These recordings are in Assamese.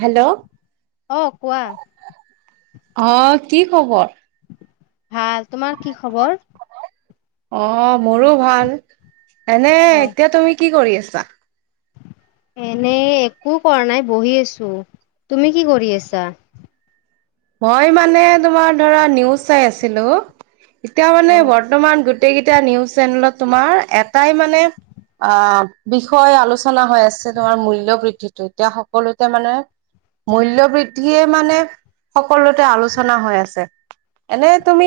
হেল্ল'। অ' কোৱা। অ কি খবৰ। ভাল তোমাৰ কি খবৰ। অ। মোৰো ভাল এনে অ এতিয়া তুমি কি কৰি আছা। ছা। এনে একো কৰা নাই বহি আছোঁ তুমি কি কৰি আছা। মই মানে তোমাৰ ধৰা নিউজ চাই আছিলোঁ। এতিয়া মানে বৰ্তমান গ। গোটেইকেইটা নিউজ চেনেলত তোমাৰ এটাই মানে আহ বিষয় আলোচনা হৈ আছে তোমাৰ মূল্য বৃদ্ধিটো এতিয়া সকলোতে মানে মূল্য বৃদ্ধিয়ে মানে। সকলোতে আলোচনা হৈ আছে এনে তুমি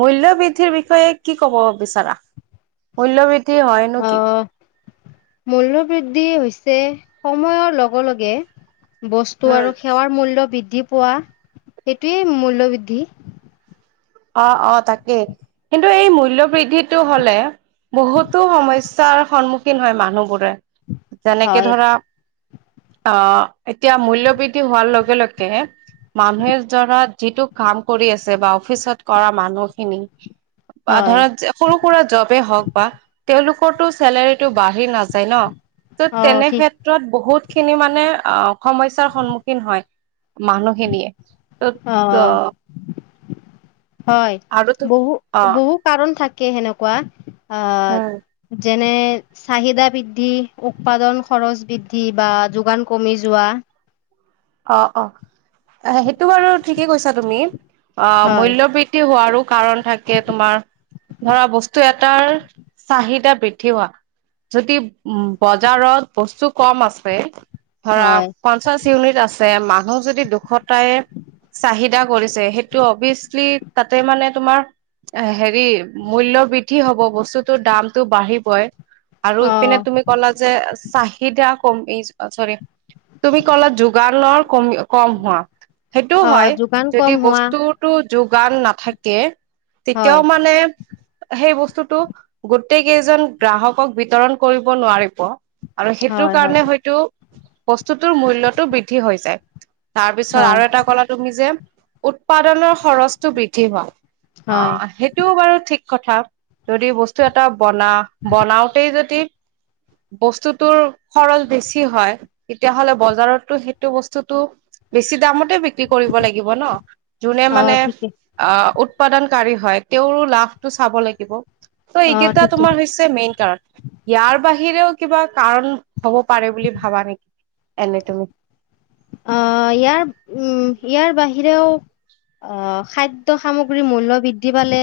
মূল্যয় বৃদ্ধিৰ বিষয়ে কি কব বিচাৰা মূল্্যবৃদ্ধি হয় নোকি মূল্যবৃদ্ধি হৈছে সময়ৰ লগে লগে বস্তু উম। আৰু সেৱাৰ মূল্য বৃদ্ধি পোৱা সেইটোৱেই মূল্য বৃদ্ধি অ অ তাকেই কিন্তু এই মূল্্য বৃদ্ধিটো হলে বহুতো সমস্যা চাৰ সন্মুখীন হয় মানুহবোৰে যেনেকে হয় ধৰা অ', এতিয়া মূল্যবৃদ্ধি হোৱাৰ লগে লগে, মানুহে দাৰা যিটো কাম কৰি আছে বা অফিচত অ', মানুহখিনি বা হয় ধৰা, সৰু-সুৰা জবেই হওক বা, তেওঁলোক ক'তো চেলাৰীটো বাঢ়ি নায যায় ন' ত' অ তেনে ঠিক ক্ষেত্ৰত বহুত খিনি মানে অ', সমস্যাৰ সন্মুখীন হয় মানুহখিনিয়ে। ত'ত অ'। হয়, বহু, বহু কাৰণ থাকে সেনেকুৱা। আহ উম। যেনে চাহিদা বৃদ্ধি, উৎপাদন খৰচ বৃদ্ধি বা যোগান কমি যোৱা। অ', অ', সেইটো বাৰু ঠিকেই কৈছা তুমি। অ', হয় মূল্য বৃদ্ধি হোৱাৰো কাৰণ থাকে তোমাৰ, ধৰা বস্তু এটাৰ চাহিদা বৃদ্ধি হোৱা যদি উম, বজাৰত বস্তু কম আছে ধৰা হয় পঞ্চাশ ইউনিট আছে। যে মানুহ যদি দুখত প্ৰায়ে চাহিদা কৰিছে, সেইটো অভিয়চলি তাতে মানে তোমাৰ হেৰি মূল্য বৃদ্ধি হ'ব বস্তুটোৰ দামটো বাঢ়িবই। আৰু অ ইপিনে তুমি ক'লা যে চাহিদা কম [unintelligible] চৰি, তুমি কলা ! ! ! ! ! ! ! ! ! ! কম হোৱা, সেইটো অ হয়, যোগান ‌ কম যদি হোৱা বস্তুটো যোগ ! ! ! ! ! ! ! ! ! ! নাথাকে তেতিয়াও হয় মানে সেই বস্তুতটো গোটেই কেইজন গ্ৰাহকক বিতৰণ কৰিব নোৱাৰিব। আৰু সেইটোৰ হয় হয় কাৰণে হয়তো বস্তুটোৰ মূল্যতটো বৃদ্ধি হৈ যায়। তাৰ পিছত হয় আৰু এটা ক'লা তুমি যে উৎপাদনৰ খৰচটো বৃদ্ধি হোৱা। হয় অ' সেইটোও বাৰু ঠিক কথা যদি বস্তু এটা বনা, বনাওতে যদি বস্তুটোৰ খৰচ বেছি হয়, তেতিয়াহ'লে বজাৰতো সেই বস্তুটো বেছি দামতে বি বিক্ৰী কৰিব লাগিব ন, যোনে অ মানে ঠিকে অ' উৎপাদনকাৰী হয় তেওঁৰো লাভটো চাব লাগিব। ত' অ এইকেইটা ঠিকে তোমাৰ হৈছে মেইন কাৰণ। ইয়াৰ বাহিৰেও কিবা কাৰণ হব পাৰে বুলি ভাবা নেকি এনে তুমি? আহ ইয়াৰ উম ইয়াৰ বাহিৰেও আহ খাদ্য সামগ্ৰীৰ মূল্য বৃদ্ধি পালে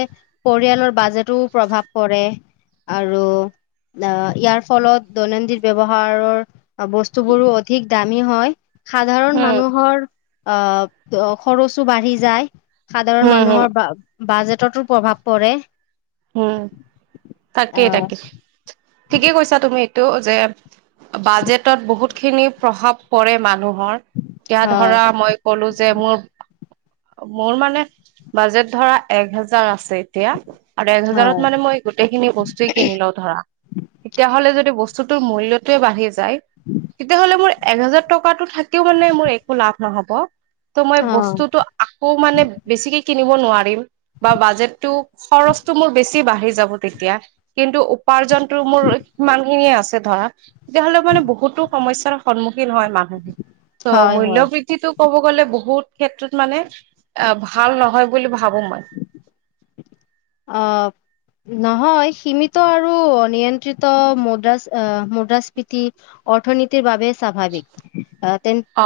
পৰিয়ালৰ বাজেটো প্ৰভাৱ পৰে, আৰু অ', ইয়াৰ ফলত দৈনন্দিন ব্যৱহাৰৰ অবস্তু বোৰো অধিক দামী হয়। সাধাৰণ হম মানুহৰ অহ, অ', খৰচো বাঢ়ি যায়। সাধাৰণ হম হম মানুহৰ বা বাজেটতো প্ৰভাৱ পৰে। উম, তাকেই আহ তাকে ঠিকেই কৈছা তুমি। তো যে বাজেটত বহুত খিনি প্ৰভাৱ পৰে মানুহ ধৰ তেতিয়া হয় ধৰা মই ক'লো যে মোৰ মোৰ মানে বাজেট ধৰা এক হেজাৰ আছে এতিয়া। আৰু এক হয় হজাৰত মানে মই গোটেই খিনি বস্তুয়ে কিনি লওঁ ধৰা তেতিয়া হ'লে যদি বস বস্তুটোৰ মূল্যটোৱে বাঢ়িছে। যায় তেতিয়াহ'লে মোৰ এক হোজাৰ টকাতো থাকিও মানে মোৰ একো লাভ নহ'ব। ত' মই অ', বস্তুটো আকৌ মানে বেছিকে নোৱাৰিম, বা বাজেটো খৰচটো মোৰ বেছি বাঢ়ি যাব তেতিয়া, কিন্তু উপাৰ্জনটো মোৰ সমান খিনিয়ে আছে ধৰা। তেতিয়াহ'লে মানে বহুতো সমস্যাৰ [unintelligible] হয় মানহ ত হয়, হয়। মূল্য বৃদ্ধিটো ক'ব গ'লে বহুত ক্ষেত্ৰত মানে এ ভাল নহয় বুলি ভাবো মই। অঊ নহয় সীমিত আৰু নিয়ন্ত্ৰিত মুদ্ৰাছ আহ মুদ্ৰা স্বাভাৱিক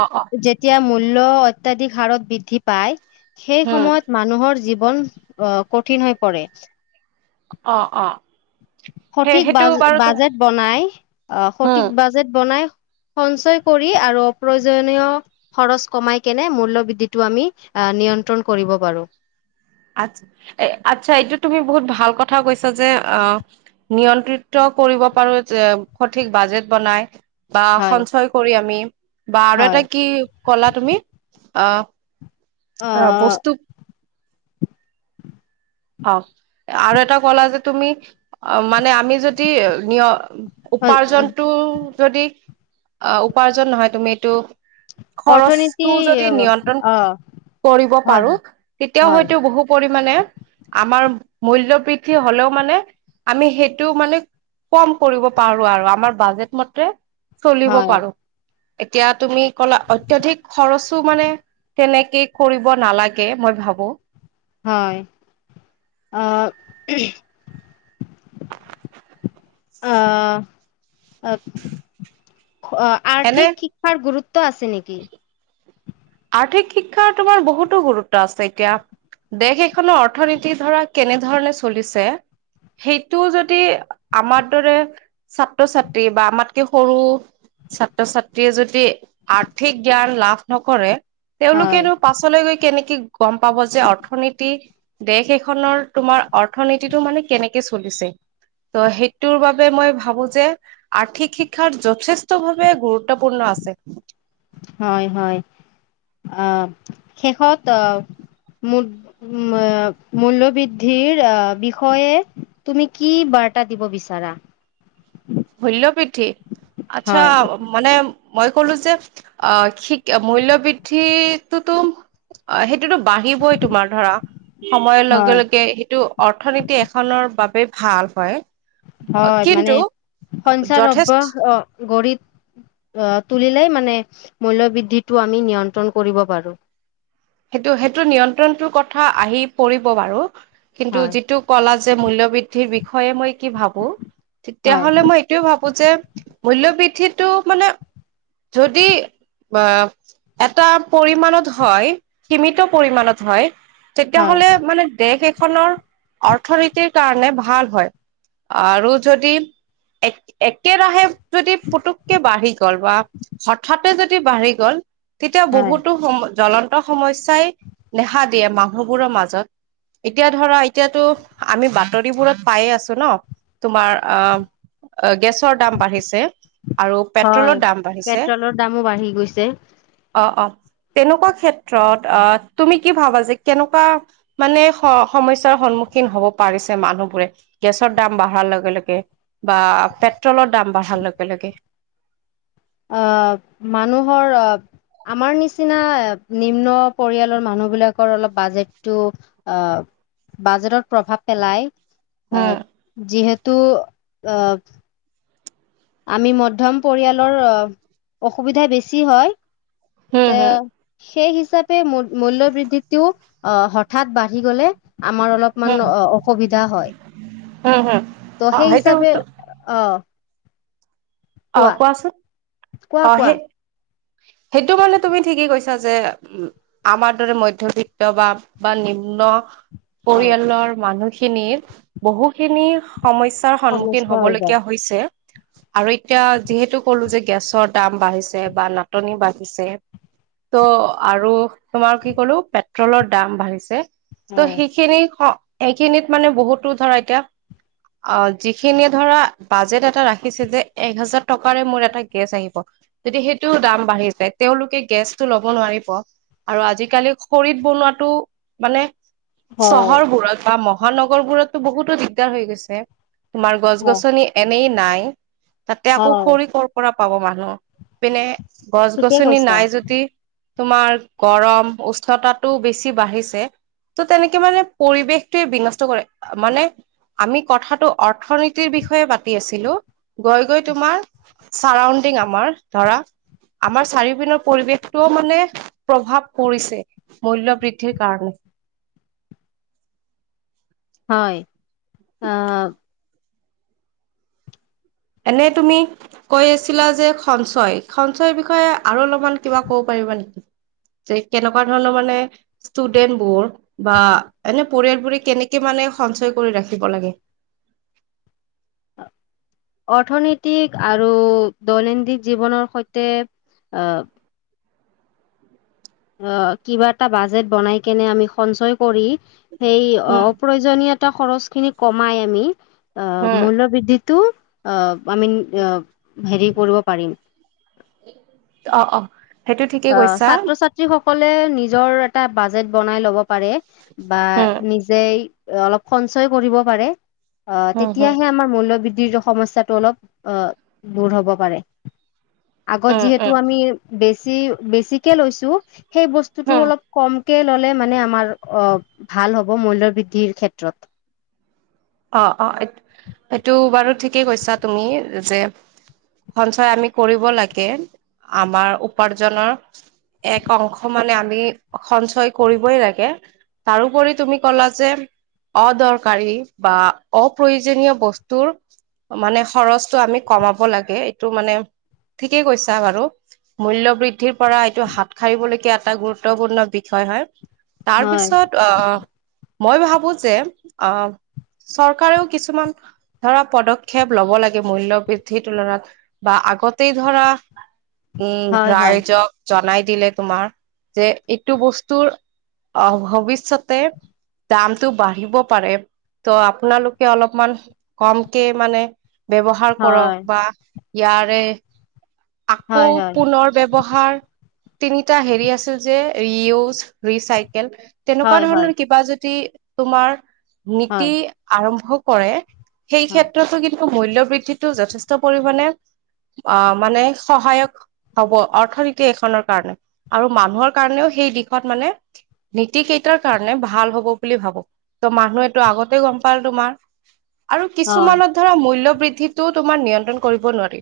অ', অ', যেতিয়া ম মূল্য অত্যাধিক হাৰত বৃদ্ধি পায় সেই উম, সময়ত মানুহৰ জীৱ কঠিন হয় পৰে অ' অ'। সেই সঠিক সেইটো বাজ বাৰু তো বাজেট বনাই, অ' উম। সঠিক বাজেট বনাই সঞ্চয় কৰি আৰু অপ্ৰয়োজনীয় খৰচ কমাই কেনে মূল্যবৃদ্ধিটো আমি নিয়ন্ত্ৰণ কৰিব পাৰোঁ। আ আচ্ছা এইটো তুমি বহুত ভাল কথা কৈছা যে আঁ নিয়ন্ত্ৰিত কৰিব পাৰো যে সঠিক বাজেট বনাই। বা হয়, সঞ্চয় কৰি আমি বা আৰু এটা হয়। কি ক'লা তুমি? অ'। অ', বস্তুক অ'। আৰু এটা ক'লা যে তুমি অ', মানে আমি যদি নিয় অ', উপাৰ্জনটো যদি অ', উপাৰ্জন নহয় তুমি এইটো অৰ্থনীতি খৰচটো যদি নিয়ন্ত্ৰণ অ', কৰিব হয়, পাৰোঁ তেতিয়াও হয়, হয়টো বহু পৰিমাণে আমাৰ মূল্য বৃদ্ধি হ'লেও মানে আমি সেইটো মানে কম কৰিব পাৰোঁ আৰু আমাৰ বাজেট মতে চলিব হয়, পাৰোঁ। এতিয়া তুমি ক'লা অত্যাধিক খৰচো মানে তেনেকেই কৰিব নালাগে মই ভাবো। হয়, অ'। অ'। অ', আৰ্থিক শিক্ষাৰ গুৰুত্ এনে ত' আছে নেকি। আৰ্থিক শিক্ষাৰ তোমাৰ বহুতো গুৰুত্ব আছে এতিয়া দেশ এখনৰ অৰ্থনীতিৰ ধৰা কেনেধৰণে চলিছে সেইটো যদি আমাৰ দৰে ছাত্ৰ-ছাত্ৰী বা আমাতকে সৰু ছাত্ৰ-ছাত্ৰীয়ে যদি আৰ্থিক জ্ঞান লাভ নকৰে হয়, তেওঁলোকেনো পাছলৈ গৈ কেনেকে গম পাব যে অৰ্থনীতি, দেশ এখনৰ তোমাৰ অৰ্থনীতিটো মানে কেনেকে চলিছে। ত' সেইটোৰ বাবে মই ভাবো যে আৰ্থিক শিক্ষাত যথেষ্ট ভাৱে গুৰুত্বপূৰ্ণ আছে। হয়, হয়, অ', শেষত অ', মূল্যবৃদ্ধিৰ আহ বিষয়ে তুমি কি বাৰ্তা দিব বিচাৰা? মূল্যবৃদ্ধি। আচ্ছা হয়, মানে মই কলো যে অ', সি মূল্য বৃদ্ধিটোতো সেই [unintelligible] বাঢ়িবই তোমাৰ ধৰা, সময়ৰ লগে হয়, লগে সেইটো অৰ্থনীতি এখনৰ বাবে ভাল হয়। কিন্তু যথেষ্ট [unintelligible] তুলিলে মানে [unintelligible] মূল্য বৃদ্ধিটো আমি নিয়ন্ত্ৰণ কৰিব পাৰো। সেইটো-সেইটো নিয়ন্ত্ৰণটোৰ কথা আহি পৰিব বাৰু। কিন্তু হয়, যিটো কলা যে মূল্য বৃদ্ধিৰ বিষয়ে মই কি ভাবো হয়, তেতিয়াহ'লে মই এইটোয়ে ভাবো যে মূল্যবৃদ্ধিত। এইটো মানে যদি আ এটা পৰিমণত হয়। সীমিত পৰিমণত হয়। হয়, তেতিয়াহ'লে মানে দেশ এক খনৰ অৰ্থনীতিৰ কাৰণে ভাল হয় আৰু যদি এক একেৰাহে যদি পুতুককে বাঢ়ি গ'ল বা হঠাৎ যদি বাঢ়ি গ'ল তেতিয়া হয়। বহুতো সময় জ্বলন ত সমস্যাই দেহা দিয়ে মানুহবোৰৰ মাজত এতিয়া ধৰা এতিয়াতো আমি বাতৰিবোৰত পায়ে আছো ন তোমাৰ আহ গেছৰ দাম বাঢ়িছে। আৰু হয় পেট্ৰলৰ দাম বাঢ়িছে পেট্ৰলৰ দামো বাঢ়ি গৈছে। অ', অ তেনেকুৱা ক্ষেত ক্ষেত্ৰত আহ তুমি কি ভাবা যে কেনেকুৱা মানে স সমস্যাৰ সন্মুখীন হব পাৰিছে মানুহবোৰে গেছৰ দাম বাঢ়াৰ লগে লগে বা পেট্ৰলৰ দাম বাঢ়াৰ লগে লগে। আহ মানুহৰ আহ আমাৰ নিচিনা নিম্ন পৰিয়ালৰ মানুহ বিলাকৰ অলপ বাজেটটো আহ বাজেটত প্ৰভাৱ পেলাই। হম, আহ যিহেতু। অ। আমি মধ্যম পৰিয়ালৰ অসুবিধা বেছি হয়। হম, তে হম, সেইহি হিচাপে মূ--মূল্য বৃদ্ধিটো আহ হঠাৎ বাঢ়ি গলে আমাৰ অলপমান হম, অ অসুবিধা হয়। হম হম ত' অ', সেই সেইটো হিচাপে অ। অ' কোৱা কোৱাচোন। কোৱা অ' কোৱা সেই, সেইটো মানে তুমি ঠিকেই কৈছা। যে আমাৰ দৰে মধ্যবিত্ত বা বা নিম্ন। হয় পৰিয়ালৰ মানুহখি খিনিৰ বহুত খিনি সমস্যাৰ সন্মুখীন সমস্যা হৈ যায় হ'বলগীয়া হৈছে। আৰু এতিয়া যিহেতু ক'লো যে গেছ ৰ দাম বাঢ়িছে বা নাটনি বাঢ়িছে ত' আৰু তোমাৰ কি ক'লো পেট্ৰলৰ দাম বাঢ়িছে ত' হয় সেইখিনি স এইখিনিত মানে বহুতো ধৰা এতিয়া, অ' যিখিনিয়ে ধৰা বাজেট এটা ৰাখিছে যে এক হাজাৰ টকাৰে মোৰ এটা গেছ আহিব, যদি সেইটো দাম বাঢ়ি যায় তেওঁলোকে গেছতটো ল'ব নোৱাৰিব আৰু আজিকালি খৰিত বনোৱাটো মানে হয় চহৰবোৰত বা মহ মহানগৰবোৰতটো বহুতো দিগদাৰ হৈ গৈছে। তোমাৰ গছ হয় গছনি এনেই নাই। তাতে আকৌ হয় খৰি কৰ তা পাব মানুহ পিনে ঠিকে গছ-গছনি কৈছা নাই যদি তোমাৰ গৰম উষ্ণতাটো বেছি বাঢ়িছে ত' তেনেকে মানে পৰিৱেশটোৱে বিনষ্ট কৰে মানে আমি কথাটো অৰ্থনীতিৰ বিষয়ে পাতি আছিলো গৈ গৈ তোমাৰ চাৰাউণ্ডিং আমাৰ ধৰা আমাৰ চাৰিওপিনৰ পৰিৱেশটোও মানে প্ৰভাৱ পৰিছে মূল্যবৃদ্ধিৰ কাৰণে। হয়, অ'। এনে তুমি কৈ আছিলা যে সঞ্চয়, সঞ্চয়ৰ বিষয়ে আৰু অলপমান কিবা ক'ব পাৰিবা নেকি যে কেনেকুৱা ধৰণৰ মানে ষ্টুডেন্টবোৰ বা এনে পৰিয়ালবোৰে কেনেকে মানে সঞ্চয় কৰি ৰাখিব লাগে। অৰ্থনৈতিক আৰু দৈনন্দিন জীৱনৰ সৈতে অ' অ', কিবা এটা বাজেট বনাই কেনে আমি সঞ্চয় কৰি সেই উম, অপ্ৰয়োজনীয়তা খৰচ খিনি কমাই আমি অ', উম, মূল্যবৃদ্ধিত তো অ'। আমিন য় হেৰি কৰিব পাৰিম। অ', অ', সেইটো ঠিকেই অ', কৈছা। ছাত্ৰ-ছাত্ৰীসক সকলে নিজৰ এটা বাজেট বনাই ল'ব। পাৰে বা উম, নিজেই অলপ সঞ্চয় কৰিব পাৰে। অ' উম, হম, তেতিয়াহে আমাৰ মূল্যবৃদ্ধিৰ সমস্যাটো অলপ অ' দূৰ হ'ব পাৰে। আগত উম, উম, যিহেতু আমি বেছি চি বেছিকে লৈছোঁ সেই বস্তুটো হম, অলপ কম কে ল'লে মানে আমাৰ অ' ভাল হ'ব মূল্য বৃদ্ধিৰ ক্ষেত্ৰত। অ' অ' এইটো বাৰু ঠিকেই কৈছা তুমি, যে সঞ্চয় আমি কৰিব লাগে, আমাৰ উপাৰ্জনৰ এক অংশ মানে আমি সঞ্চয় কৰিবই লাগে তাৰোপৰি তুমি কলা যে অদৰকাৰী বা অপ্ৰয়োজনীয় বস্তুৰ মানে খৰচটো আমি কমাব লাগে এইটো মানে ঠিকেই কৈছা বাৰু মূল্য় বৃদ্ধিৰ পৰা এইটো হাত সাৰিবলৈকীয়া এটা গুৰুত্বপূৰ্ণ বিষয় হয়। তাৰ হয় পিছত আহ মই ভাবো যে অ' চৰকাৰেও কিছুমান ধৰা পদক্ষেপ লব লাগে মূল্য় বৃদ্ধিৰ তুলনাত বা আগতেই ধৰা উম হয় হয় ৰাইজক জনাই দিলে তোমাৰ, যে, এইটো বস্তুৰ অ' ভৱিষ্যতে দামতটো বাঢ়িব পাৰে। ত' আপোনালোকে অলপমান কমকে মানে ব্যৱহাৰ কৰক হয় বা ইয়াৰে আকৌ হয় হয় পুনৰ ব্যৱহাৰ তিনিটা হেৰি আছিল যে, ৰিয়জ, ৰিচাই [unintelligible] তেনেকুৱা হয় ধৰণৰ কিবা যদি তোমাৰ হয় [unintelligible] আৰম্ভ কৰে। হয় সেইক্ষেত্ৰতো কিন্তু মূল্যবৃদ্ধিটো যথেষ্ট পৰিমণে, আহ, মানে সহায়ক হব অৰ্থনীতি এখনৰ কাৰণে। আৰু মানুহৰ কাৰণেও সেই দিশত মানে নীতি কেইটাৰ কাৰণে ভাল হব বুলি ভাবো ত' মানুহে [unintelligible] আগতে গম পাল তোমাৰ আৰু হয় কিছুমানত ধৰা মূল্য বৃদ্ধিটো তোমাৰ নিয়ন্ত্ৰণ কৰিব নোৱাৰি,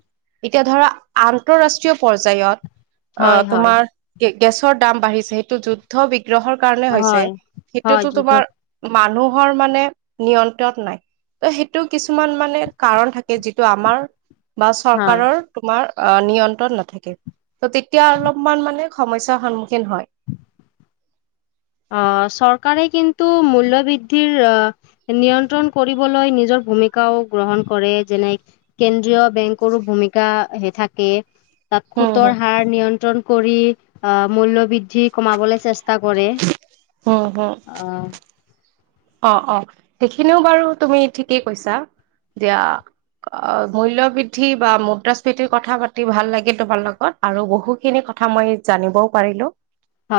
এতিয়া ধৰা আন্তৰাষ্ট্ৰীয় পৰ্যায়ত হয় অ', হয় তোমাৰ কি গেছৰ দাম বাঢ়িছে, সেইটো যুদ্ধ বি গ্ৰহৰ কাৰণে হৈছে, হয় হয় সেইটোতো যুদ্ধ তোমাৰ মানুহ [unintelligible] মানে নিয়ন্ত্ৰণ নাই, ত সেইটো কিছুমান মানে কাৰণ থাকে যিটো আমাৰ বা হয় চৰকাৰৰ তোমাৰ অ', নিয়ন্ত্ৰণ নাথাকে। ত', তেতিয়া অলপমান মানে সমস্যাৰ সন্মুখীন হয়। আহ, চৰকাৰে কিন্তু মূল্যবৃদ্ধিৰ আহ, নিয়ন্ত্ৰণ কৰিবলৈ নিজৰ ভূমিকাও গ্ৰহণ কৰে, যেনে কেন্দ্ৰীয় বেংকৰো ভূমিকা থাকে। তাত হম সুতৰ হম হাৰ নিয়ন্ত্ৰণ কৰি মূল্য বৃদ্ধি কমাবলৈ চেচ টা কৰে। উম, হম, অ', অ'। সেইখিনিও বাৰু তুমি ঠিকেই কৈছা দিয়া মূল্য বৃদ্ধি বা মুদ্ৰাস্ফীতিৰ কথা পাতি ভাল লাগিল তোমাৰ লগত আৰু বহুখিনি কথা মই জানিবও পাৰিলোঁ। আহ